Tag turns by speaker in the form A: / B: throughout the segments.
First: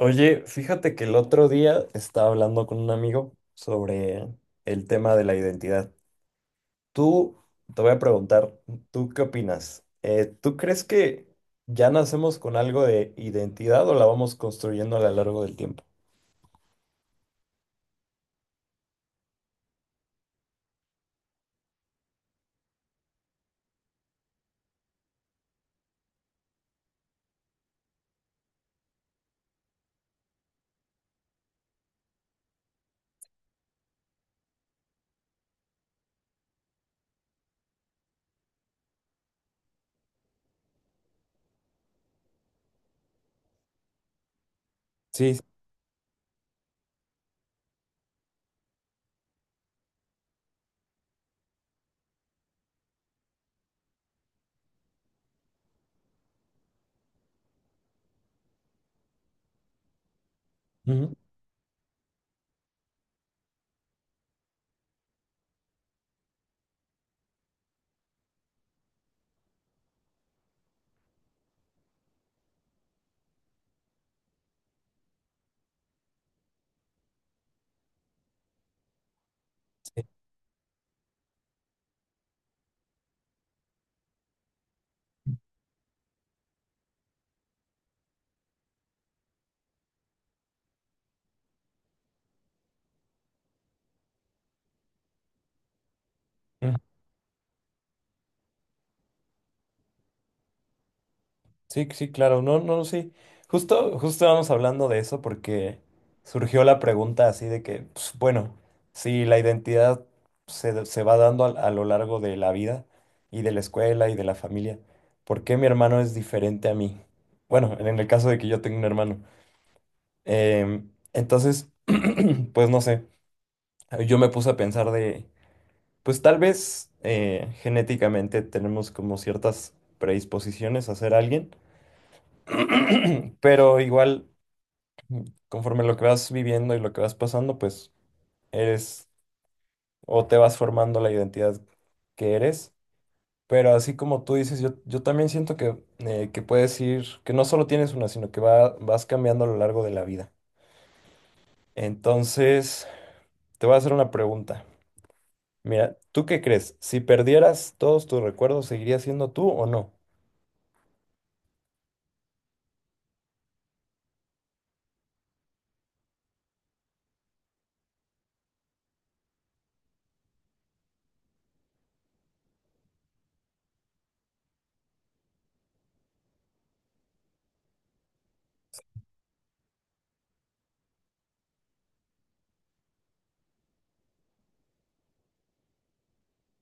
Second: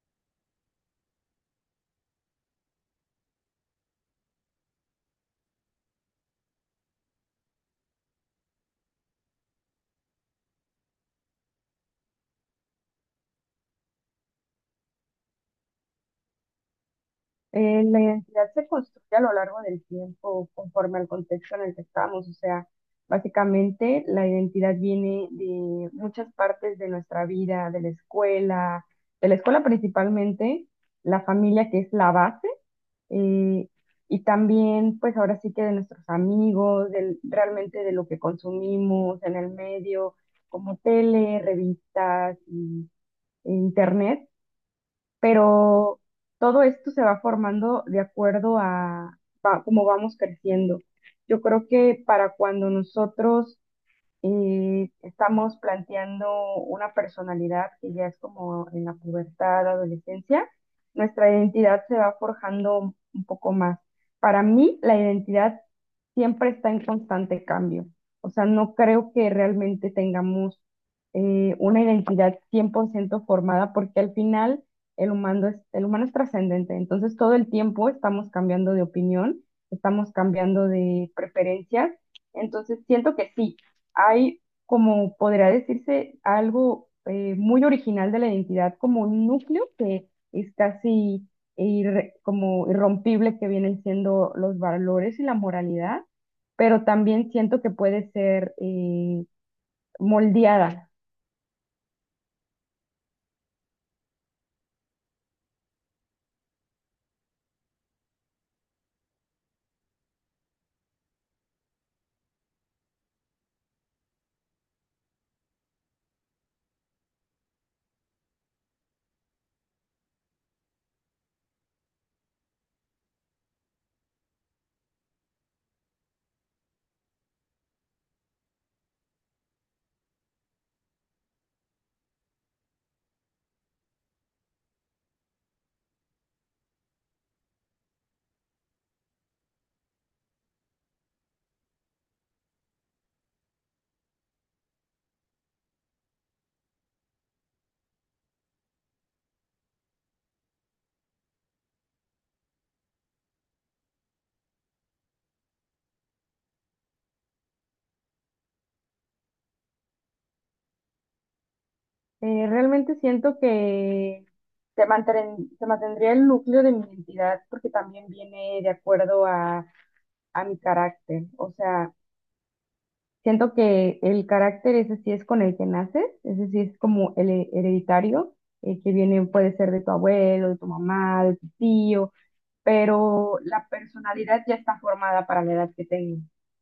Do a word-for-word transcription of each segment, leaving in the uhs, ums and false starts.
A: Oye, fíjate que el otro día estaba hablando con un amigo sobre el tema de la identidad. Tú, Te voy a preguntar, ¿tú qué opinas? Eh, ¿tú crees que ya nacemos con algo de identidad o la vamos construyendo a lo largo del tiempo?
B: Eh, la identidad se construye a lo largo del tiempo conforme al contexto en el que estamos. O sea, básicamente la identidad viene de muchas partes de nuestra vida, de la escuela, de la escuela principalmente, la familia que es la base, eh, y también pues ahora sí que de nuestros amigos, del, realmente de lo que consumimos en el medio, como tele, revistas y, e internet.
A: Sí, sí.
B: Pero todo esto se va formando de acuerdo a va- cómo vamos creciendo. Yo creo que para cuando nosotros y estamos planteando una personalidad que ya es como en la pubertad, adolescencia,
A: Ujú,
B: nuestra identidad se va forjando un poco más. Para mí, la identidad siempre está en constante cambio. O sea, no creo que realmente tengamos eh, una identidad cien por ciento formada porque al final el humano es, el humano es trascendente. Entonces, todo el tiempo estamos cambiando de opinión, estamos cambiando de preferencias. Entonces, siento que sí, hay, como podría decirse, algo eh, muy original de la identidad, como un núcleo que es casi irre- como irrompible, que vienen siendo los valores y la moralidad,
A: sí.
B: pero también siento que puede ser eh, moldeada.
A: Sí, sí, claro, no, no, sí. Justo, justo vamos hablando de eso porque surgió la pregunta así de que, pues, bueno, si la identidad se, da- se va dando a a, lo largo de la vida y de la escuela y de la familia, ¿por qué mi hermano es diferente a mí? Bueno, en en el caso de que yo tenga un hermano. Em, entonces, pues no sé, yo me puse a pensar de, pues tal vez eh, genéticamente tenemos como ciertas predisposiciones a ser alguien. Pero igual, conforme lo que vas viviendo y lo que vas pasando, pues eres o te vas formando la identidad que eres. Pero así como tú dices, yo, yo también siento que, eh, que puedes ir, que no solo tienes una, sino que va- vas cambiando a lo largo de la vida. Entonces, te voy a hacer una pregunta. Mira, ¿tú qué crees? Si perdieras todos tus recuerdos, ¿seguirías siendo tú o no?
B: Eh, realmente siento que se mantren- se mantendría el núcleo de mi identidad porque también viene de acuerdo a a mi carácter. O sea, siento que el carácter ese sí es con el que naces, ese sí es como el he- hereditario, eh, que viene, puede ser de tu abuelo, de tu mamá, de tu tío, pero la personalidad ya está formada para la edad que tengo.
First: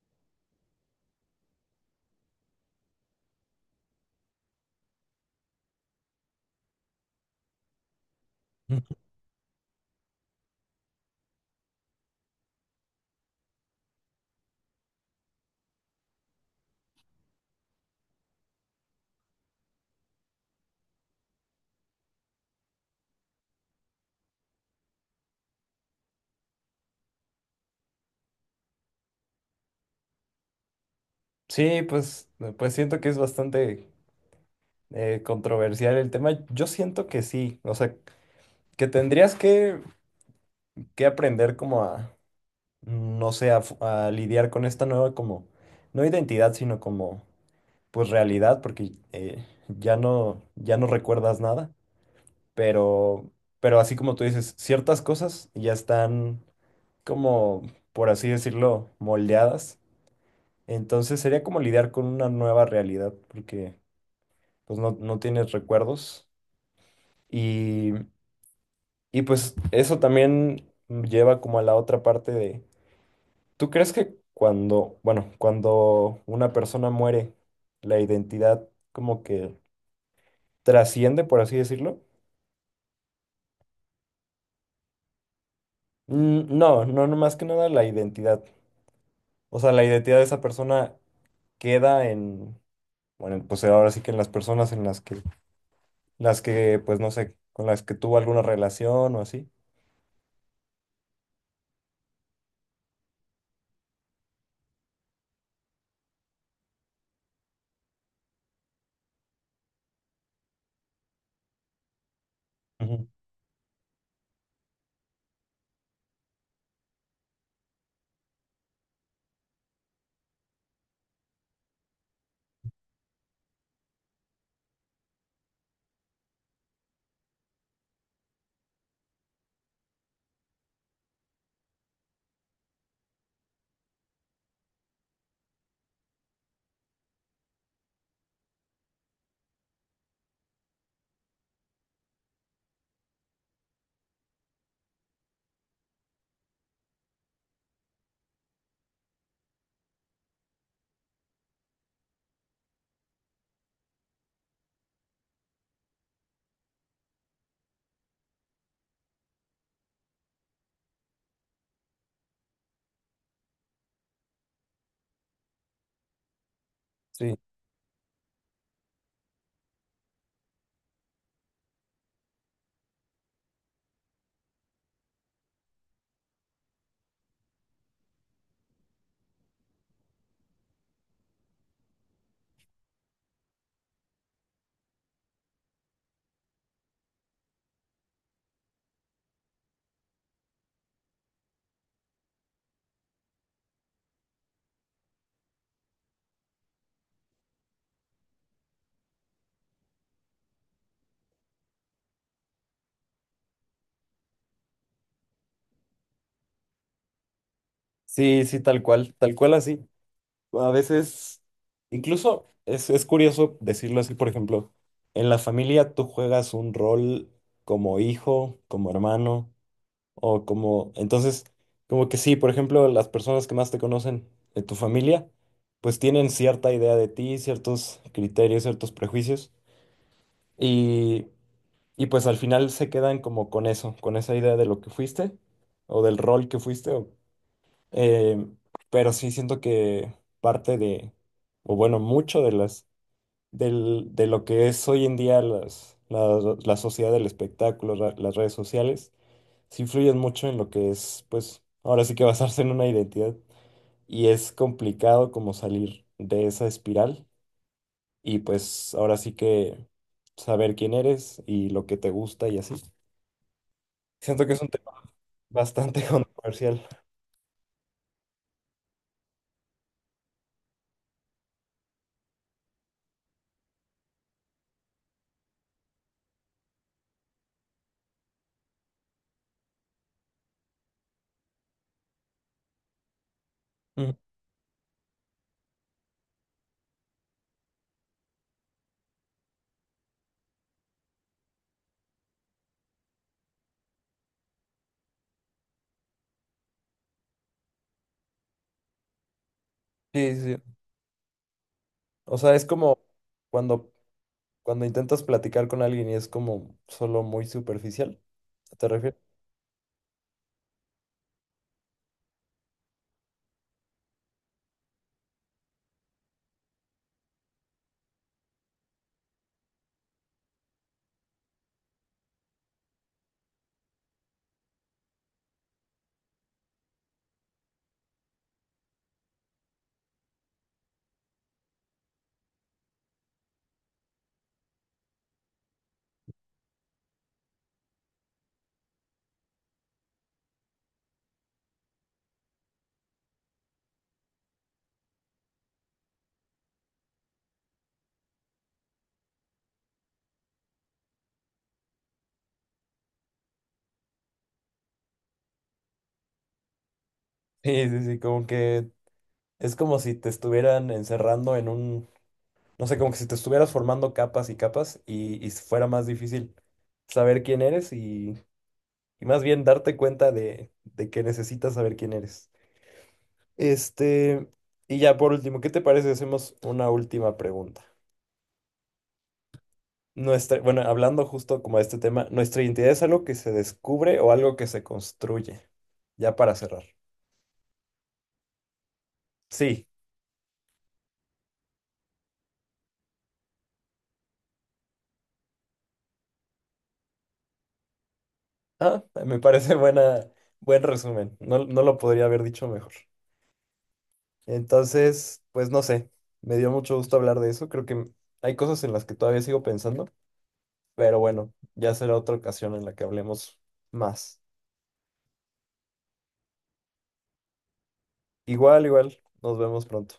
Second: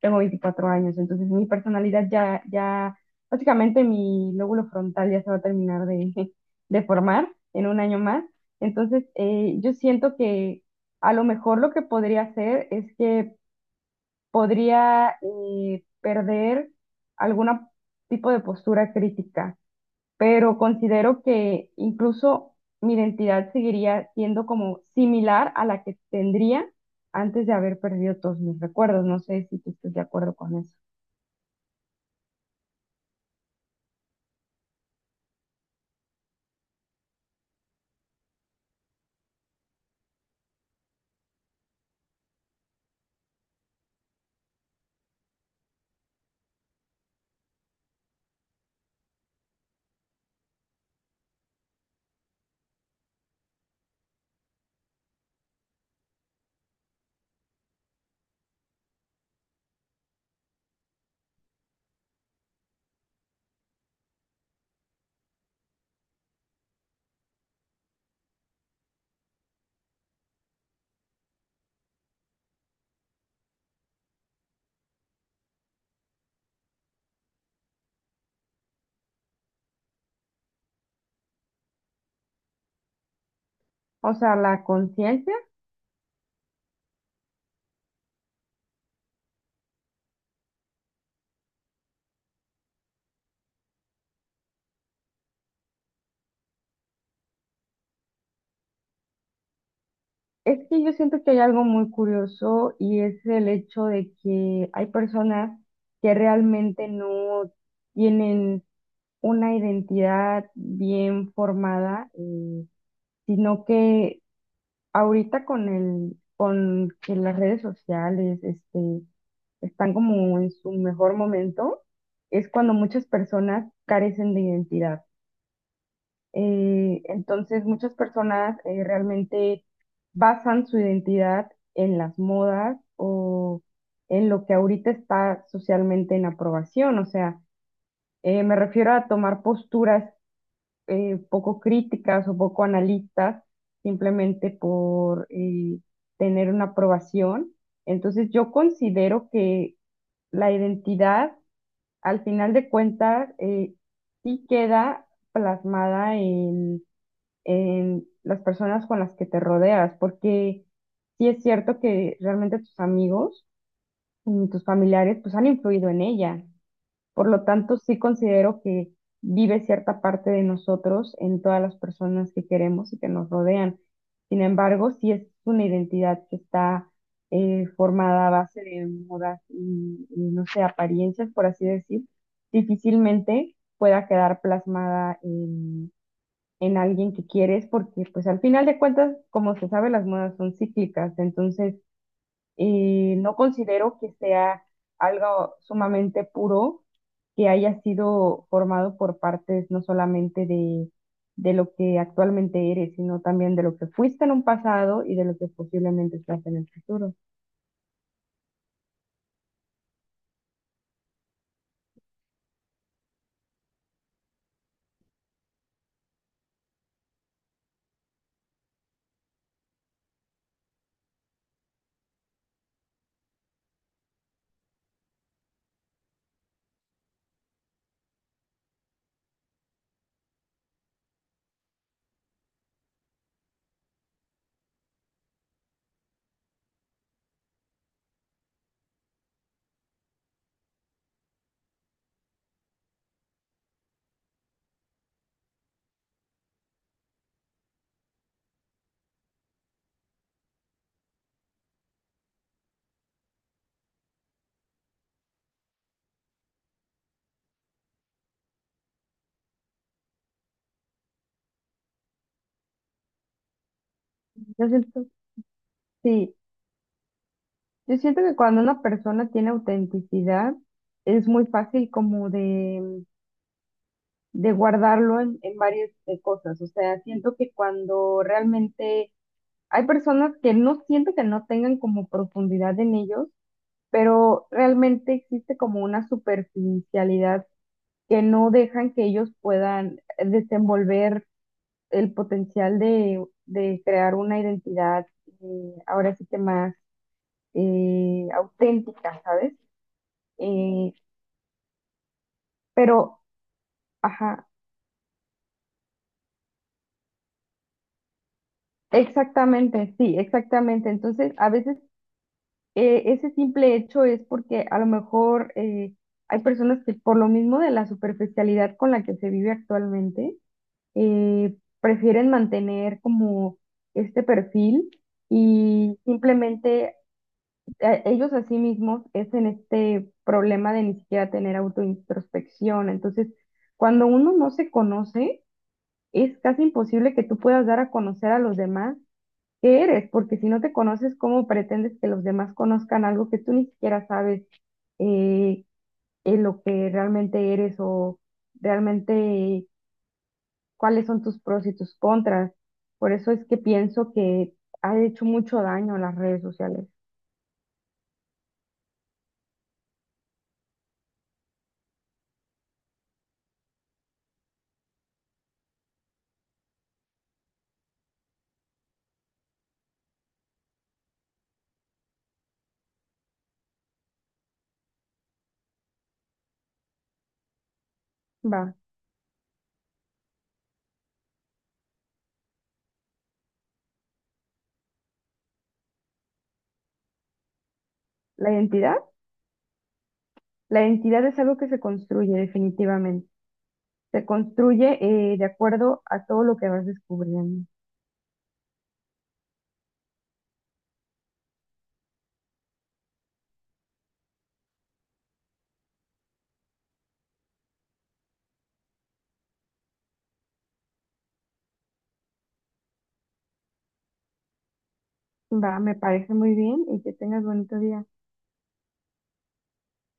B: Tengo veinticuatro años, entonces mi personalidad ya, ya, básicamente mi lóbulo frontal ya se va a terminar de, de formar en un año más. Entonces, eh, yo siento que a lo mejor lo que podría hacer es que podría eh, perder algún tipo de postura crítica, pero considero que incluso mi identidad seguiría siendo como similar a la que tendría antes de haber perdido todos mis recuerdos. No sé si tú estás de acuerdo con eso.
A: Sí, pues, pues siento que es bastante eh, controversial el tema. Yo siento que sí. O sea, que tendrías que, que aprender como a, no sé, a, fu- a lidiar con esta nueva como, no identidad, sino como, pues realidad, porque eh, ya no, ya no recuerdas nada, pero, pero así como tú dices, ciertas cosas ya están como, por así decirlo, moldeadas. Entonces sería como lidiar con una nueva realidad, porque pues no, no tienes recuerdos y, y pues eso también lleva como a la otra parte de ¿tú crees que cuando, bueno, cuando una persona muere, la identidad como que trasciende, por así decirlo?
B: O sea, la conciencia,
A: Mm, No, no, no más que nada la identidad. O sea, la identidad de esa persona queda en, bueno, pues ahora sí que en las personas en las que, las que, pues no sé, con las que tuvo alguna relación o así.
B: es que yo siento que hay algo muy curioso y es el hecho de que hay personas que realmente no tienen una identidad bien formada. Eh,
A: Ujú.
B: sino que ahorita con el, con que las redes sociales, este, están como en su mejor momento, es cuando muchas personas carecen de identidad. Eh, entonces, muchas personas eh, realmente basan su identidad en las modas o en lo que ahorita está socialmente en aprobación. O sea, eh, me refiero a tomar posturas eh, poco críticas o poco analistas simplemente por eh, tener una aprobación. Entonces yo considero que la identidad, al final de cuentas, eh, sí queda plasmada en, en las personas con las que te rodeas, porque sí es cierto que realmente tus amigos y tus familiares pues han influido en ella. Por
A: Sí,
B: lo tanto, sí considero que vive cierta parte de nosotros en todas las personas que queremos y que nos rodean. Sin embargo, sí es una identidad que está eh, formada a base de modas y, y, no sé, apariencias, por así decir, difícilmente pueda quedar plasmada en, en alguien que quieres porque pues al final de cuentas, como se sabe, las modas son cíclicas. Entonces, y no considero que sea algo sumamente puro que haya sido formado por partes no solamente de, de lo que actualmente eres, sino también de lo que fuiste en un pasado y de lo que posiblemente estás en el futuro.
A: sí, sí, tal cual, tal cual así. A veces, incluso es, es curioso decirlo así, por ejemplo, en la familia tú juegas un rol como hijo, como hermano, o como... Entonces, como que sí, por ejemplo, las personas que más te conocen de tu familia, pues tienen cierta idea de ti, ciertos criterios, ciertos prejuicios, y, y pues al final se quedan como con eso, con esa idea de lo que fuiste, o del rol que fuiste, eh, pero sí siento que parte de, o bueno, mucho de las, del, de lo que es hoy en día las, la, la sociedad del espectáculo, ra- las redes sociales, sí influyen mucho en lo que es, pues, ahora sí que basarse en una identidad. Y es complicado como salir de esa espiral y pues ahora sí que saber quién eres y lo que te gusta y así. Siento que es
B: Yo
A: un tema
B: siento,
A: bastante
B: sí,
A: controversial.
B: yo siento que cuando una persona tiene autenticidad, es muy fácil como de, de guardarlo en, en varias eh, cosas. O sea, siento que cuando realmente hay personas que no siento que no tengan como profundidad en ellos,
A: Ujú.
B: pero realmente existe como una superficialidad que no dejan que ellos puedan desenvolver el potencial de, de crear una identidad eh, ahora sí que más eh, auténtica, ¿sabes?
A: Sí, sí, sí.
B: Eh,
A: O sea, es como
B: pero,
A: cuando
B: ajá,
A: Cuando intentas platicar con alguien y es como solo muy superficial, ¿te refieres?
B: exactamente, sí, exactamente. Entonces, a veces eh, ese simple hecho es porque a lo mejor eh, hay personas que por lo mismo de la superficialidad con la que se vive actualmente, eh, prefieren mantener como este perfil y simplemente eh, ellos a sí mismos es en este problema de ni siquiera tener autointrospección. Entonces, cuando uno no se conoce, es casi imposible que tú puedas dar a conocer a los demás qué eres, porque si no te conoces, ¿cómo pretendes que los demás conozcan algo que tú ni siquiera sabes eh, en lo que realmente eres o realmente cuáles son tus pros y tus contras? Por eso es que pienso que ha hecho mucho daño las redes sociales.
A: Sí, sí, sí, como que es como si te estuvieran encerrando en un, no sé, como que si te estuvieras formando capas y capas y, y fuera más difícil saber quién eres y, y más bien darte cuenta de, de que necesitas saber quién eres. Este, y ya por último, ¿qué te parece si hacemos una última pregunta?
B: Va,
A: Nuestra, bueno, hablando justo como de este tema, ¿nuestra identidad es algo que se descubre o algo que se construye? Ya para cerrar.
B: la identidad,
A: Sí,
B: la identidad es algo que se construye definitivamente. Se construye eh, de acuerdo a todo lo que vas descubriendo.
A: ah, me parece buena, buen resumen. No, no lo podría haber dicho mejor. Entonces, pues no sé, me dio mucho gusto hablar de eso. Creo que hay cosas en las que todavía sigo pensando, pero bueno, ya será otra ocasión en la que hablemos más.
B: Va, me parece muy bien y que tengas bonito día.
A: Igual, igual, nos vemos pronto.